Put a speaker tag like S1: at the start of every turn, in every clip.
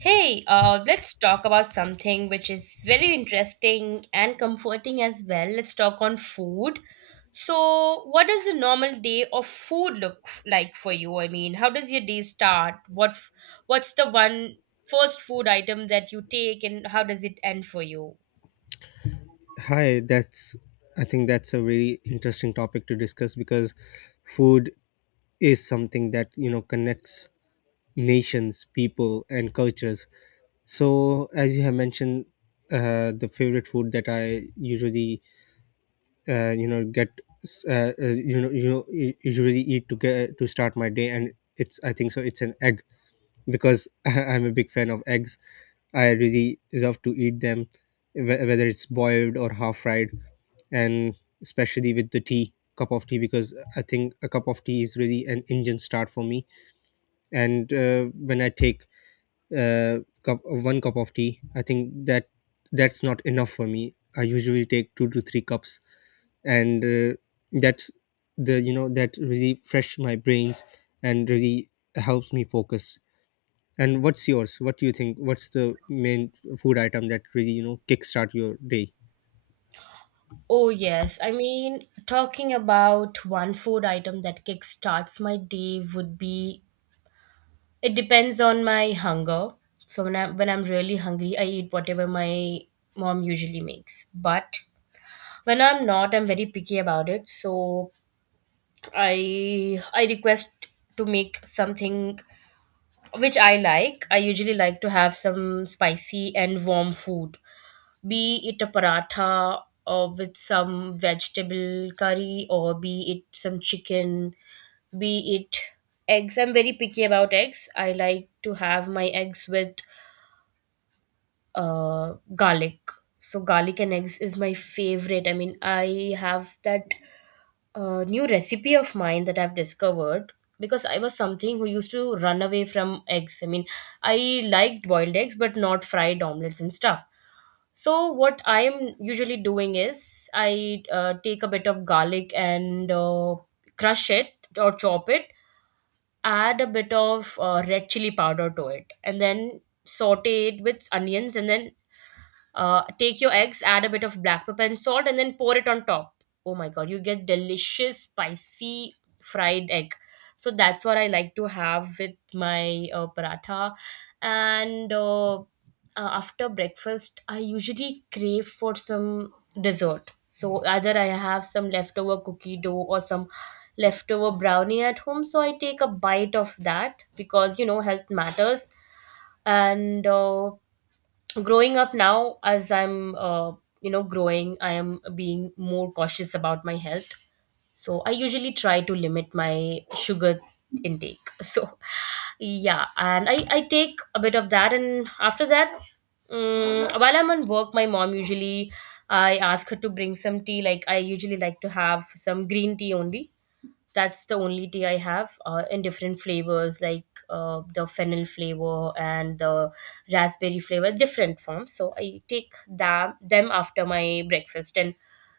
S1: Hey, let's talk about something which is very interesting and comforting as well. Let's talk on food. So, what does a normal day of food look like for you? I mean, how does your day start? What's the one first food item that you take, and how does it end for you?
S2: Hi, that's I think that's a very interesting topic to discuss because food is something that you know connects nations, people, and cultures. So, as you have mentioned, the favorite food that I usually get usually eat to get to start my day, and it's I think so it's an egg because I'm a big fan of eggs. I really love to eat them, whether it's boiled or half fried, and especially with the tea cup of tea because I think a cup of tea is really an engine start for me. And when I take uh, one cup of tea, I think that that's not enough for me. I usually take two to three cups. And that's the, you know, that really fresh my brains and really helps me focus. And what's yours? What do you think? What's the main food item that really you know kickstart your day?
S1: Oh, yes. I mean, talking about one food item that kickstarts my day would be— it depends on my hunger. So when I'm really hungry, I eat whatever my mom usually makes. But when I'm not, I'm very picky about it. So I request to make something which I like. I usually like to have some spicy and warm food. Be it a paratha or with some vegetable curry, or be it some chicken, be it eggs. I'm very picky about eggs. I like to have my eggs with garlic. So garlic and eggs is my favorite. I mean, I have that new recipe of mine that I've discovered, because I was something who used to run away from eggs. I mean, I liked boiled eggs, but not fried omelets and stuff. So what I am usually doing is I take a bit of garlic and crush it or chop it, add a bit of red chili powder to it, and then saute it with onions, and then take your eggs, add a bit of black pepper and salt, and then pour it on top. Oh my god, you get delicious spicy fried egg. So that's what I like to have with my paratha. And after breakfast, I usually crave for some dessert. So either I have some leftover cookie dough or some leftover brownie at home. So I take a bite of that, because you know, health matters. And growing up now, as I'm you know, growing, I am being more cautious about my health, so I usually try to limit my sugar intake. So yeah, and I take a bit of that, and after that, while I'm on work, my mom usually— I ask her to bring some tea. Like, I usually like to have some green tea only. That's the only tea I have in different flavors, like the fennel flavor and the raspberry flavor, different forms. So I take that them after my breakfast, and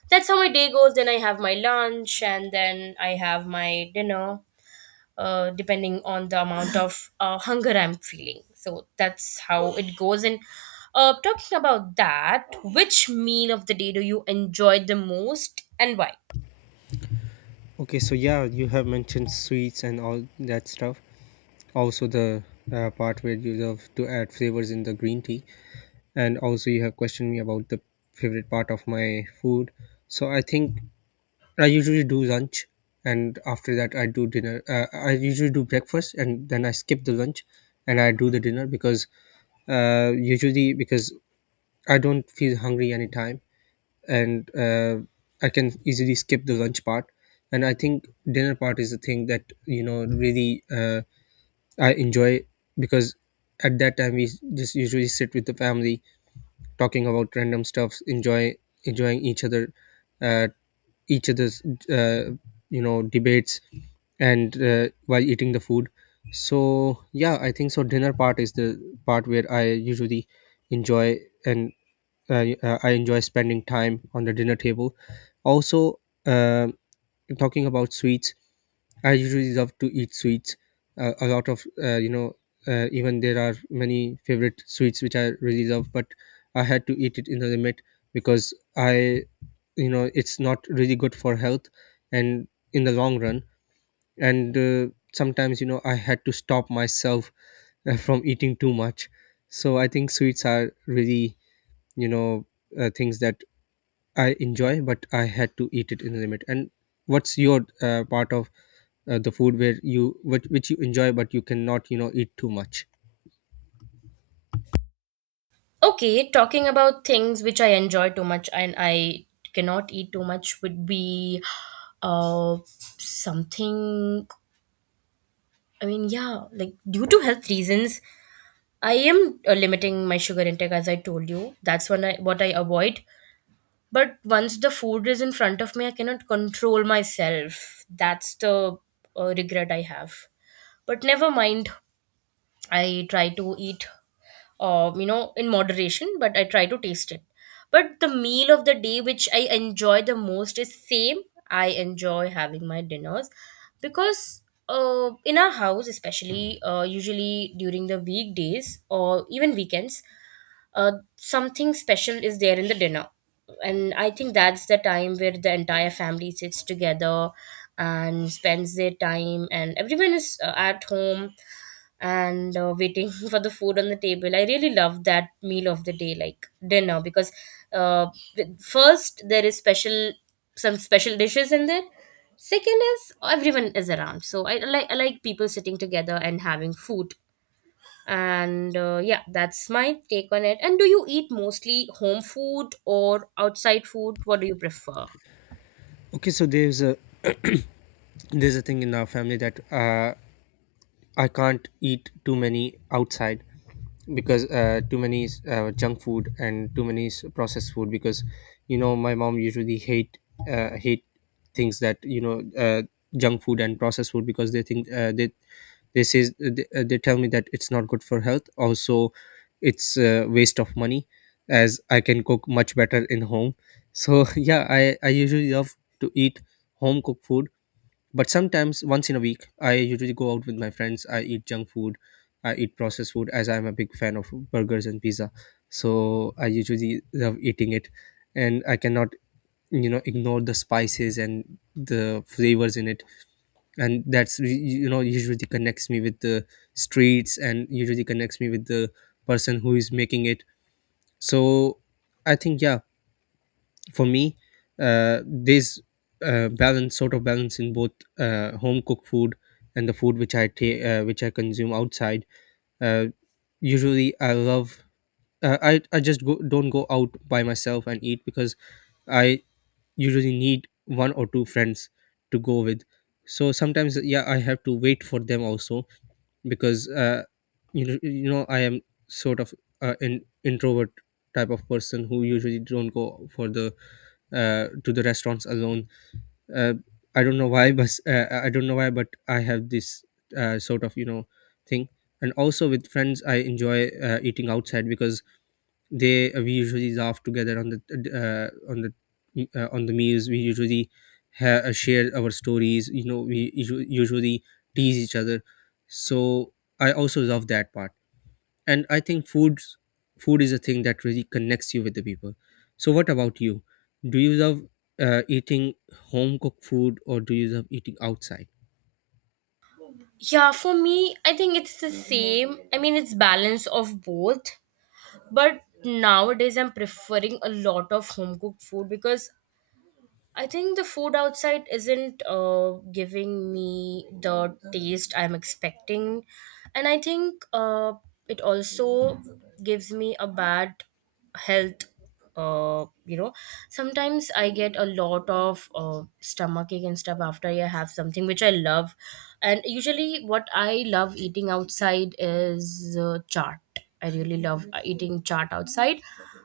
S1: that's how my day goes. Then I have my lunch, and then I have my dinner, depending on the amount of hunger I'm feeling. So that's how it goes. And talking about that, which meal of the day do you enjoy the most, and why?
S2: Okay, so yeah, you have mentioned sweets and all that stuff. Also, the part where you love to add flavors in the green tea. And also, you have questioned me about the favorite part of my food. So, I think I usually do lunch, and after that, I do dinner. I usually do breakfast, and then I skip the lunch and I do the dinner because usually because I don't feel hungry anytime. And I can easily skip the lunch part. And I think dinner part is the thing that you know really I enjoy because at that time we just usually sit with the family, talking about random stuffs, enjoying each other, uh, each other's uh, you know debates, and while eating the food. So yeah, I think so. Dinner part is the part where I usually enjoy, and I enjoy spending time on the dinner table. Also, uh, talking about sweets, I usually love to eat sweets. A lot of you know, even there are many favorite sweets which I really love, but I had to eat it in the limit because I, you know, it's not really good for health and in the long run. And sometimes you know I had to stop myself from eating too much. So I think sweets are really, you know, things that I enjoy, but I had to eat it in the limit. And what's your part of the food where you which you enjoy, but you cannot, you know, eat too much?
S1: Okay, talking about things which I enjoy too much and I cannot eat too much would be uh something. I mean, yeah, like, due to health reasons, I am limiting my sugar intake, as I told you. That's when— I what I avoid. But once the food is in front of me, I cannot control myself. That's the regret I have. But never mind. I try to eat you know, in moderation, but I try to taste it. But the meal of the day which I enjoy the most is same. I enjoy having my dinners, because in our house, especially usually during the weekdays or even weekends, something special is there in the dinner. And I think that's the time where the entire family sits together and spends their time, and everyone is at home and waiting for the food on the table. I really love that meal of the day, like dinner, because uh, first, there is special— some special dishes in there. Second is, everyone is around. So I like people sitting together and having food. And yeah, that's my take on it. And do you eat mostly home food or outside food? What do you prefer?
S2: Okay, so there's a thing in our family that I can't eat too many outside because too many is, junk food and too many is processed food. Because you know my mom usually hate things that you know junk food and processed food, because they think they says they tell me that it's not good for health. Also, it's a waste of money, as I can cook much better in home. So yeah, I usually love to eat home cooked food. But sometimes, once in a week, I usually go out with my friends. I eat junk food, I eat processed food, as I'm a big fan of burgers and pizza. So I usually love eating it, and I cannot, you know, ignore the spices and the flavors in it. And that's you know usually connects me with the streets and usually connects me with the person who is making it. So I think yeah, for me there's balance sort of balance in both home cooked food and the food which I take, which I consume outside. uh, Usually I love, I just go, don't go out by myself and eat, because I usually need one or two friends to go with. So sometimes yeah, I have to wait for them also, because you know, you know, I am sort of an introvert type of person who usually don't go for the to the restaurants alone. Uh, I don't know why, but I don't know why, but I have this sort of you know thing. And also with friends, I enjoy eating outside because they we usually laugh together on the on the meals. We usually share our stories, you know, we usually tease each other. So I also love that part. And I think food is a thing that really connects you with the people. So what about you? Do you love eating home cooked food, or do you love eating outside?
S1: Yeah, for me, I think it's the same. I mean, it's balance of both. But nowadays, I'm preferring a lot of home cooked food, because I think the food outside isn't giving me the taste I'm expecting. And I think it also gives me a bad health. You know, sometimes I get a lot of stomach ache and stuff after I have something which I love. And usually, what I love eating outside is chaat. I really love eating chaat outside.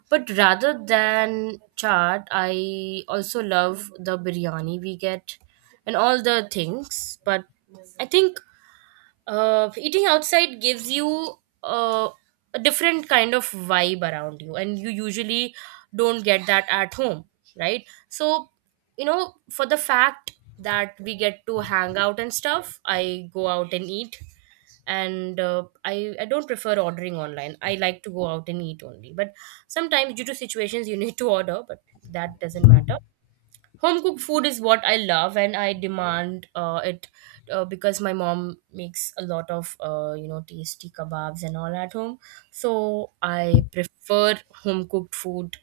S1: But rather than chaat, I also love the biryani we get and all the things. But I think eating outside gives you uh, a different kind of vibe around you, and you usually don't get that at home, right? So, you know, for the fact that we get to hang out and stuff, I go out and eat. And I don't prefer ordering online. I like to go out and eat only, but sometimes, due to situations, you need to order. But that doesn't matter. Home cooked food is what I love, and I demand it, because my mom makes a lot of you know, tasty kebabs and all at home. So I prefer home cooked food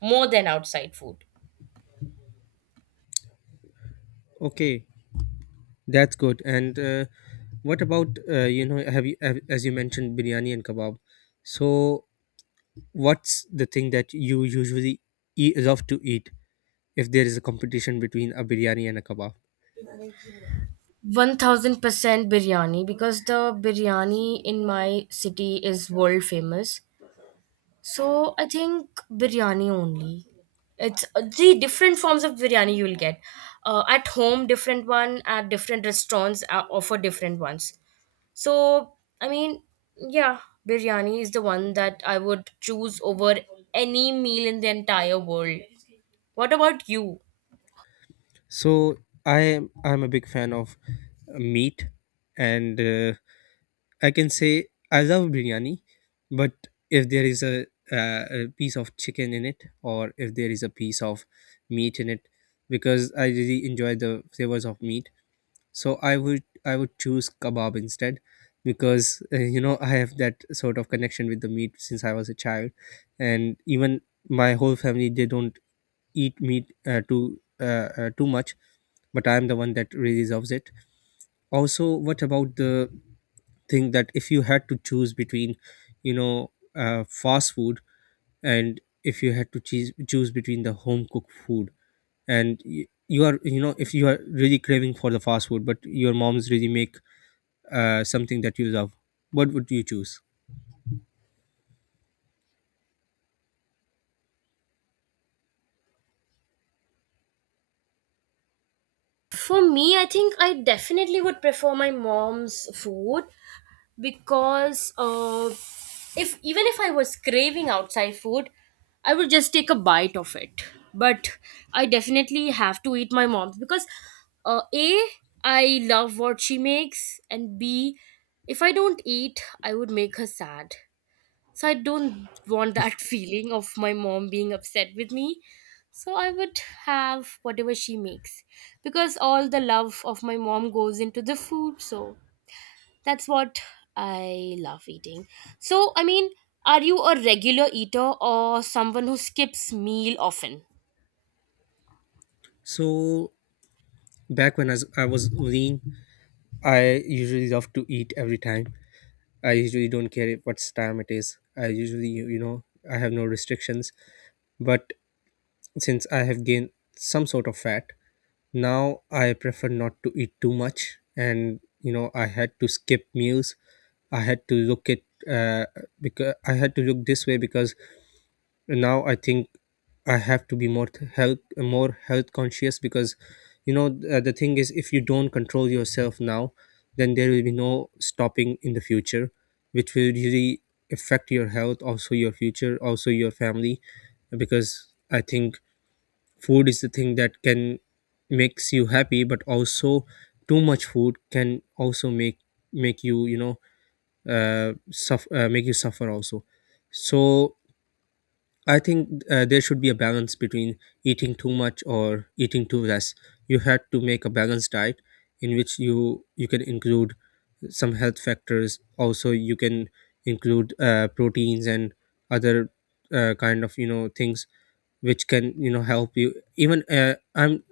S1: more than outside food.
S2: Okay, that's good. And what about you know, as you mentioned biryani and kebab, so what's the thing that you usually love to eat if there is a competition between a biryani and a kebab?
S1: 1000% biryani, because the biryani in my city is world famous. So I think biryani only. It's the different forms of biryani you will get. At home, different one. At different restaurants, offer different ones. So I mean, yeah, biryani is the one that I would choose over any meal in the entire world. What about you?
S2: So I'm a big fan of meat, and I can say I love biryani, but if there is a piece of chicken in it, or if there is a piece of meat in it, because I really enjoy the flavors of meat, so I would I would choose kebab instead, because you know I have that sort of connection with the meat since I was a child. And even my whole family, they don't eat meat too much, but I am the one that really loves it. Also, what about the thing that if you had to choose between, you know, fast food, and if you had to choose between the home cooked food, and you are, you know, if you are really craving for the fast food but your mom's really make something that you love, what would you choose?
S1: For me, I think I definitely would prefer my mom's food, because if— even if I was craving outside food, I would just take a bite of it. But I definitely have to eat my mom's, because a, I love what she makes, and b, if I don't eat, I would make her sad. So I don't want that feeling of my mom being upset with me. So I would have whatever she makes, because all the love of my mom goes into the food. So that's what I love eating. So I mean, are you a regular eater or someone who skips meal often?
S2: So back when I was lean, I usually love to eat every time. I usually don't care what time it is. I usually you know, I have no restrictions. But since I have gained some sort of fat, now I prefer not to eat too much. And you know I had to skip meals. I had to look at, uh, because I had to look this way because now I think I have to be more th- health more health conscious, because you know the thing is if you don't control yourself now, then there will be no stopping in the future, which will really affect your health, also your future, also your family. Because I think food is the thing that can makes you happy, but also too much food can also make you, you know, suffer make you suffer also. So I think there should be a balance between eating too much or eating too less. You had to make a balanced diet in which you can include some health factors. Also, you can include proteins and other kind of you know things which can you know help you. Even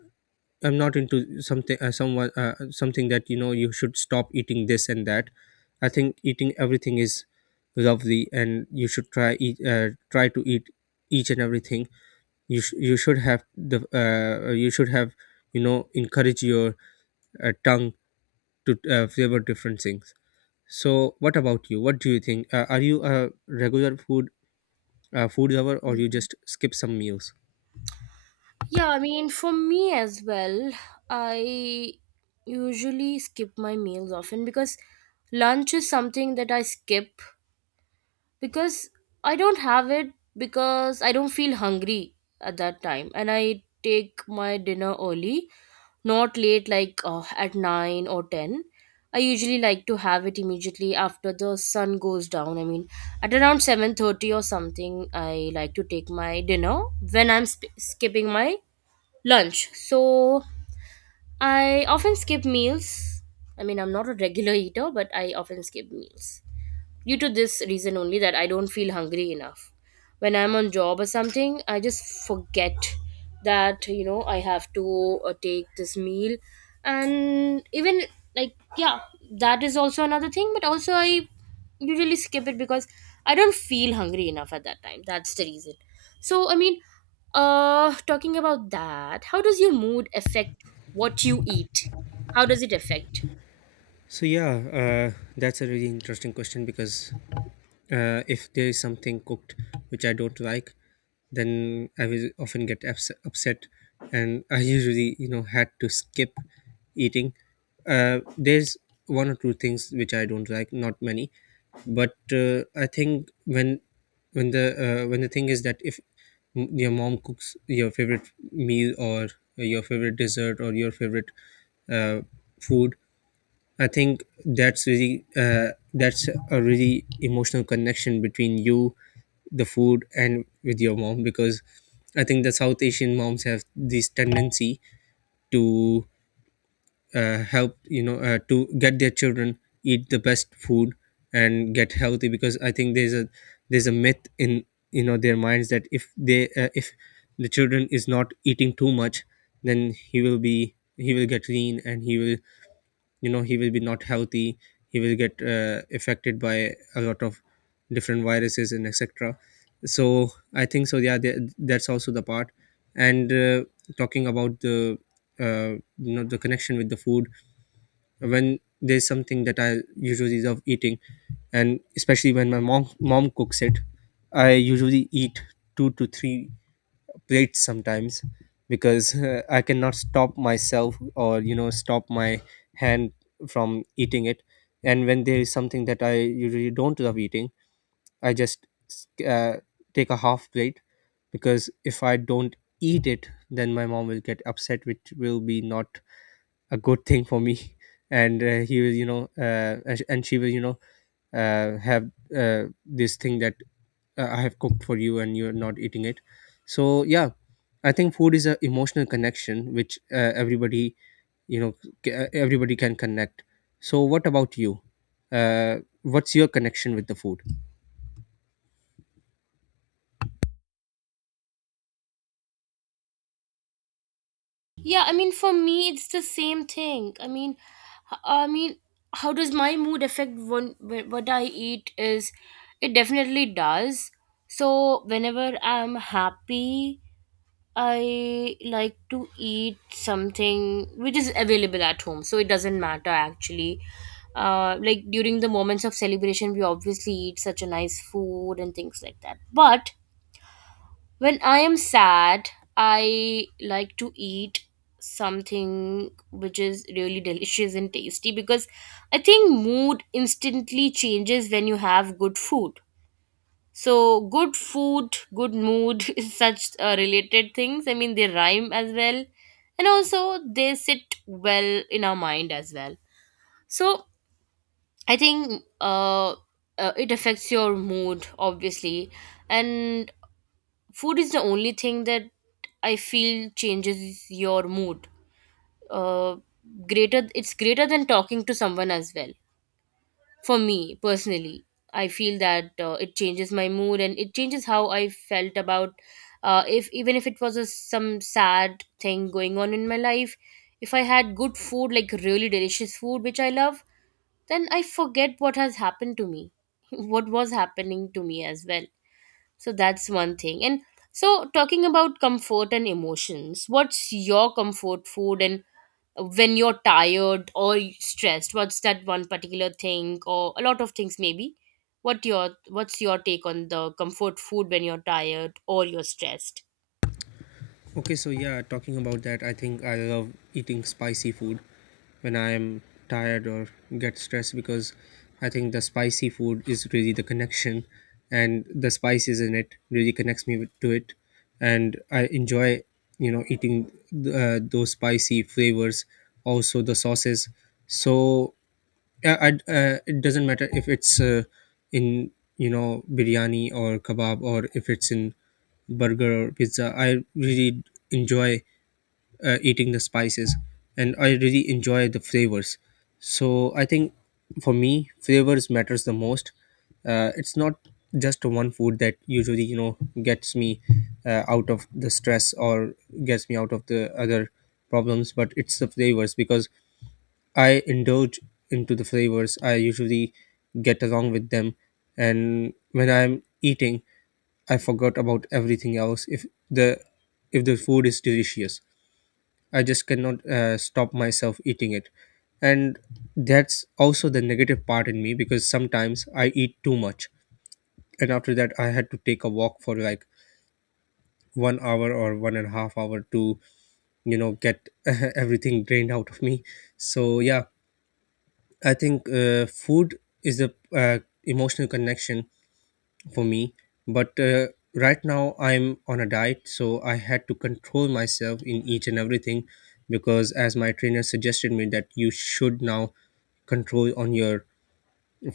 S2: I'm not into something someone something that you know you should stop eating this and that. I think eating everything is lovely, and you should try to eat each and everything. You sh- you should have the You should have, you know, encourage your tongue to flavor different things. So what about you? What do you think? Are you a regular food lover, or you just skip some meals?
S1: Yeah, I mean, for me as well, I usually skip my meals often, because lunch is something that I skip, because I don't have it, because I don't feel hungry at that time. And I take my dinner early, not late, like at 9 or 10. I usually like to have it immediately after the sun goes down. I mean, at around 7:30 or something, I like to take my dinner, when I'm skipping my lunch. So I often skip meals. I mean, I'm not a regular eater, but I often skip meals. Due to this reason only, that I don't feel hungry enough. When I'm on job or something, I just forget that, you know, I have to take this meal. And even, like, yeah, that is also another thing. But also, I usually skip it because I don't feel hungry enough at that time. That's the reason. So I mean, talking about that, how does your mood affect what you eat? How does it affect?
S2: So yeah, that's a really interesting question because, uh, if there is something cooked which I don't like, then I will often get upset, and I usually, you know, had to skip eating. There's one or two things which I don't like, not many, but I think when the when the thing is that if your mom cooks your favorite meal or your favorite dessert or your favorite uh, food, I think that's really that's a really emotional connection between you, the food, and with your mom, because I think the South Asian moms have this tendency to help, to get their children eat the best food and get healthy, because I think there's a myth in, their minds that if the children is not eating too much, then he will get lean and he will be not healthy, he will get affected by a lot of different viruses and etc. So I think so, yeah, that's also the part. And talking about the, uh, you know, the connection with the food, when there's something that I usually love eating, and especially when my mom cooks it, I usually eat two to three late sometimes, because I cannot stop myself, or, stop my hand from eating it. And when there is something that I usually don't love eating, I just uh, take a half plate, because if I don't eat it, then my mom will get upset, which will be not a good thing for me. And he will, you know, and sh- and she will, have this thing that I have cooked for you and you're not eating it. So yeah, I think food is an emotional connection which everybody, you know, everybody can connect. So what about you? What's your connection with the food?
S1: Yeah, I mean, for me, it's the same thing. I mean, I mean, how does my mood affect what I eat? Is— it definitely does. So whenever I'm happy, I like to eat something which is available at home. So it doesn't matter, actually. Like, during the moments of celebration, we obviously eat such a nice food and things like that. But when I am sad, I like to eat something which is really delicious and tasty, because I think mood instantly changes when you have good food. So, good food, good mood is such related things. I mean, they rhyme as well, and also they sit well in our mind as well. So, I think it affects your mood, obviously, and food is the only thing that I feel changes your mood. Uh, it's greater than talking to someone as well. For me personally, I feel that it changes my mood, and it changes how I felt about. If— even if it was a— some sad thing going on in my life, if I had good food, like really delicious food which I love, then I forget what has happened to me, what was happening to me as well. So that's one thing. And so, talking about comfort and emotions, what's your comfort food? And when you're tired or stressed, what's that one particular thing, or a lot of things maybe? What's your take on the comfort food when you're tired or you're stressed?
S2: Okay, so yeah, talking about that, I think I love eating spicy food when I am tired or get stressed, because I think the spicy food is really the connection, and the spices in it really connects me to it, and I enjoy, eating those spicy flavors, also the sauces. So it doesn't matter if it's, in, biryani or kebab, or if it's in burger or pizza. I really enjoy eating the spices, and I really enjoy the flavors. So I think for me, flavors matters the most. Uh, it's not just one food that usually, gets me out of the stress or gets me out of the other problems, but it's the flavors, because I indulge into the flavors. I usually get along with them, and when I'm eating, I forgot about everything else. If the food is delicious, I just cannot stop myself eating it, and that's also the negative part in me, because sometimes I eat too much, and after that I had to take a walk for like 1 hour or 1.5 hours to, get everything drained out of me. So yeah, I think food is a, uh, emotional connection for me, but right now I'm on a diet, so I had to control myself in each and everything, because as my trainer suggested me that you should now control on your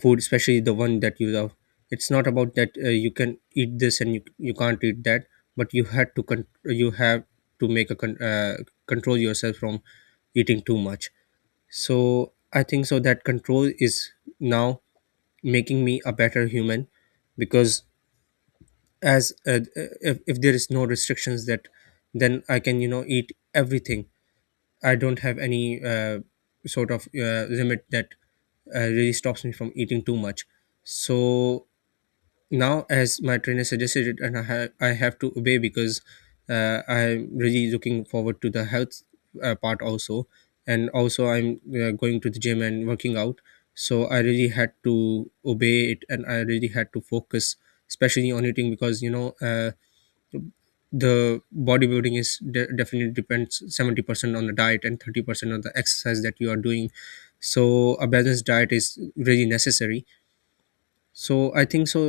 S2: food, especially the one that you love. It's not about that you can eat this and you can't eat that, but you had to you have to make a control yourself from eating too much. So I think so, that control is now making me a better human, because as if there is no restrictions that, then I can, eat everything. I don't have any sort of limit that really stops me from eating too much. So now, as my trainer suggested it, and I have to obey, because I'm really looking forward to the health part also, and also I'm going to the gym and working out. So I really had to obey it, and I really had to focus, especially on eating, because, you know. The bodybuilding is definitely depends 70% on the diet and 30% on the exercise that you are doing. So a balanced diet is really necessary. So I think so,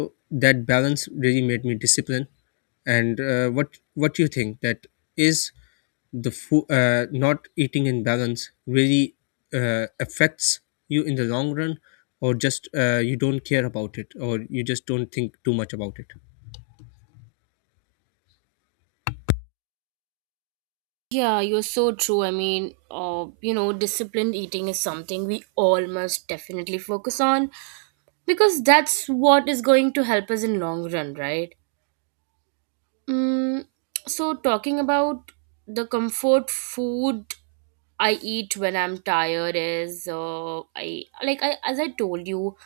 S2: that balance really made me disciplined. And what do you think, that is the food, not eating in balance, really affects you in the long run, or just, you don't care about it, or you just don't think too much about it?
S1: Yeah, you're so true. I mean, disciplined eating is something we all must definitely focus on, because that's what is going to help us in long run, right? Mm, so talking about the comfort food I eat when I'm tired is I like I as I told you,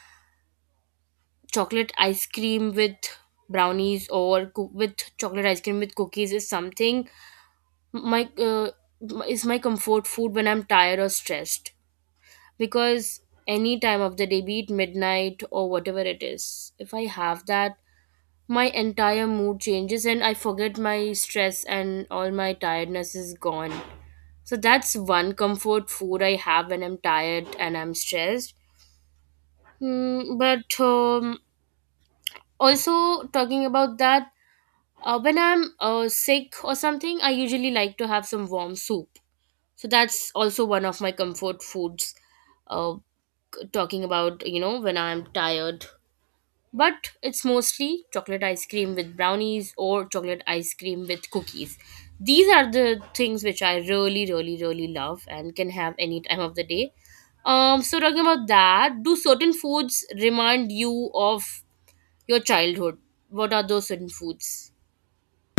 S1: chocolate ice cream with brownies, or with chocolate ice cream with cookies, is something my is my comfort food when I'm tired or stressed. Because any time of the day, be it midnight or whatever it is, if I have that, my entire mood changes and I forget my stress and all my tiredness is gone. So that's one comfort food I have when I'm tired and I'm stressed. Mm, but Also talking about that, when I'm sick or something, I usually like to have some warm soup. So that's also one of my comfort foods. Uh, Talking about when I'm tired. But it's mostly chocolate ice cream with brownies or chocolate ice cream with cookies. These are the things which I really, really, really love and can have any time of the day. So talking about that, do certain foods remind you of your childhood? What are those certain foods?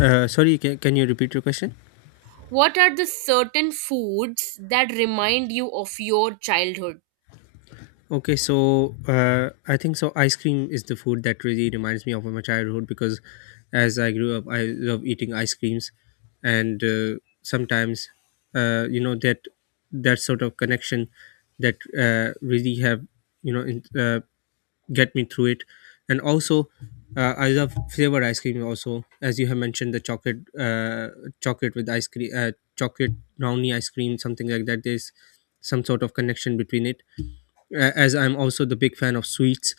S2: Sorry, can you repeat your question?
S1: What are the certain foods that remind you of your childhood?
S2: Okay, so I think so. Ice cream is the food that really reminds me of my childhood, because as I grew up, I love eating ice creams, and sometimes, uh, you know that that sort of connection that really have, you know in, uh, get me through it, and also I love flavored ice cream. Also, as you have mentioned, the chocolate with ice cream, chocolate brownie ice cream, something like that. There's some sort of connection between it, as I'm also the big fan of sweets.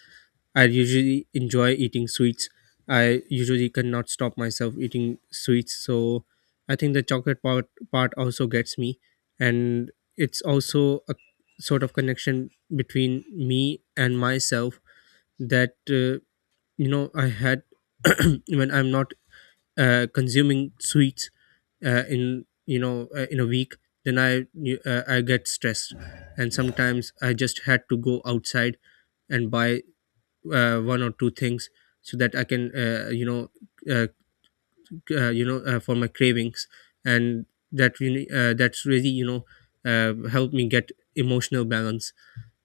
S2: I usually enjoy eating sweets. I usually cannot stop myself eating sweets, so I think the chocolate part also gets me, and it's also a sort of connection between me and myself, that I had when I'm not consuming sweets, in you know in a week, then I get stressed, and sometimes I just had to go outside and buy one or two things, so that I can, uh, for my cravings, and that really, that's really, helped me get emotional balance.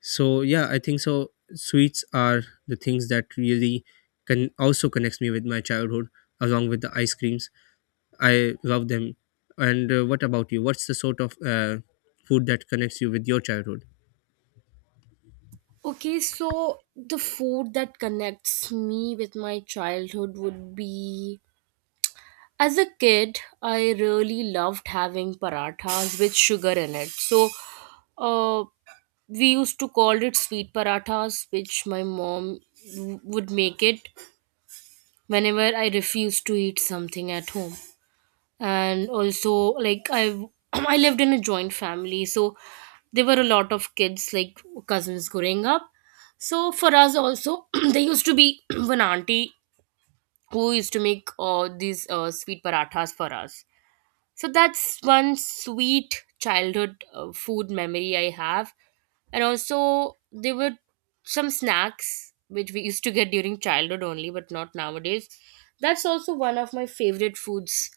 S2: So yeah, I think so, sweets are the things that really can also connects me with my childhood, along with the ice creams. I love them. And what about you? What's the sort of food that connects you with your childhood?
S1: Okay, so the food that connects me with my childhood would be, as a kid, I really loved having parathas with sugar in it. So, uh, we used to call it sweet parathas, which my mom would make it whenever I refused to eat something at home. And also, like I, I lived in a joint family, so there were a lot of kids, like cousins, growing up. So for us also, there used to be one auntie who used to make these sweet parathas for us. So that's one sweet childhood food memory I have. And also there were some snacks which we used to get during childhood only but not nowadays. That's also one of my favorite foods.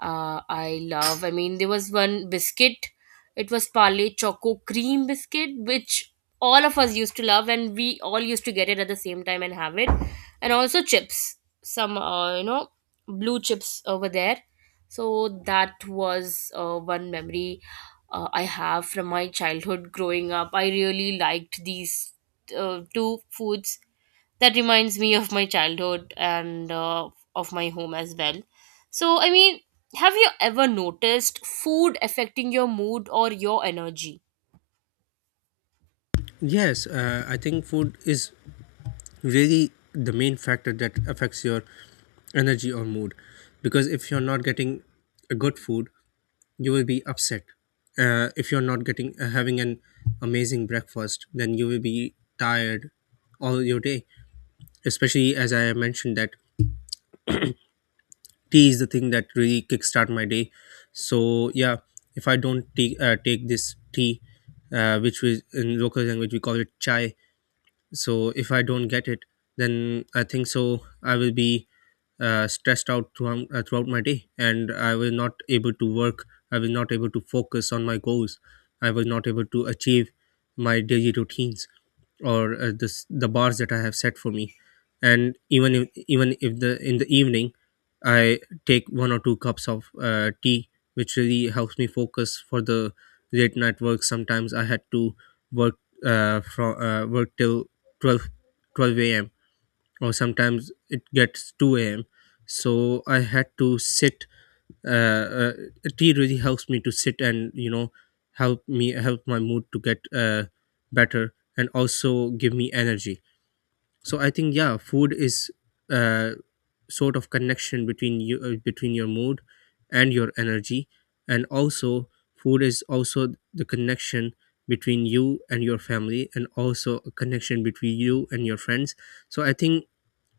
S1: I love, I mean, there was one biscuit, it was Parle Choco Cream biscuit, which all of us used to love and we all used to get it at the same time and have it. And also chips, some blue chips over there. So that was one memory I have from my childhood growing up. I really liked these two foods that reminds me of my childhood and of my home as well. So, I mean, have you ever noticed food affecting your mood or your energy?
S2: Yes, I think food is really the main factor that affects your energy or mood, because if you're not getting a good food, you will be upset. If you're not getting having an amazing breakfast, then you will be tired all your day. Especially as I mentioned that tea is the thing that really kickstart my day. So yeah, if I don't take this tea, which we in local language we call it chai, so if I don't get it, then I think so, I will be stressed out throughout my day, and I will not able to work, I will not able to focus on my goals, I will not able to achieve my daily routines, or this the bars that I have set for me. And even if the in the evening, I take one or two cups of tea, which really helps me focus for the late night work. Sometimes I had to work from work till twelve twelve a.m., or sometimes it gets 2 a.m. So I had to sit. uh, uh, Tea really helps me to sit, and, help my mood to get better, and also give me energy. So I think, yeah, food is uh, sort of connection between you between your mood and your energy, and also food is also the connection between you and your family, and also a connection between you and your friends. So I think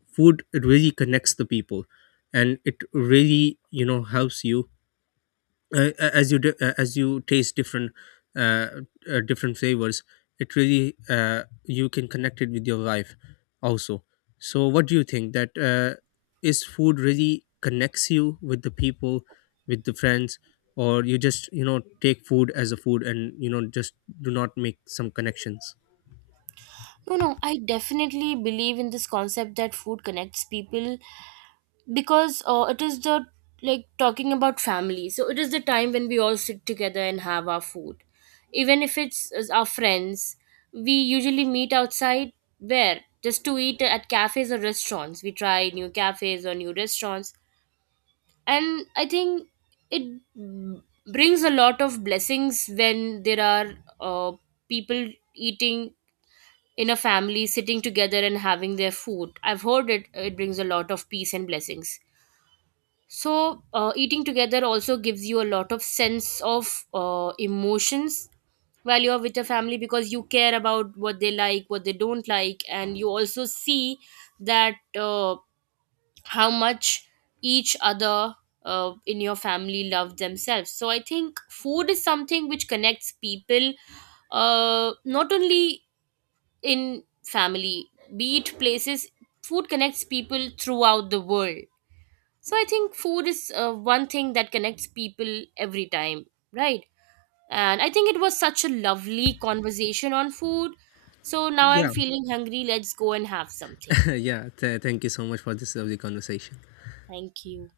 S2: food, it really connects the people, and it really, helps you, uh, as you taste uh, different flavors. It really, you can connect it with your life also. So what do you think, that is food really connects you with the people, with the friends, or you just, take food as a food, and, just do not make some connections?
S1: No, no, I definitely believe in this concept that food connects people. Because it is the, like talking about family, so it is the time when we all sit together and have our food. Even if it's our friends, we usually meet outside, where just to eat at cafes or restaurants, we try new cafes or new restaurants. And I think it b- brings a lot of blessings when there are uh, people eating in a family, sitting together and having their food. I've heard it, it brings a lot of peace and blessings. So eating together also gives you a lot of sense of emotions while you're with your family, because you care about what they like, what they don't like, and you also see that how much each other in your family love themselves. So I think food is something which connects people, not only in family, be it places, food connects people throughout the world. So I think food is one thing that connects people every time, right? And I think it was such a lovely conversation on food. So now I'm
S2: Yeah.
S1: feeling hungry. Let's go and have something.
S2: Yeah, thank you so much for this lovely conversation.
S1: Thank you.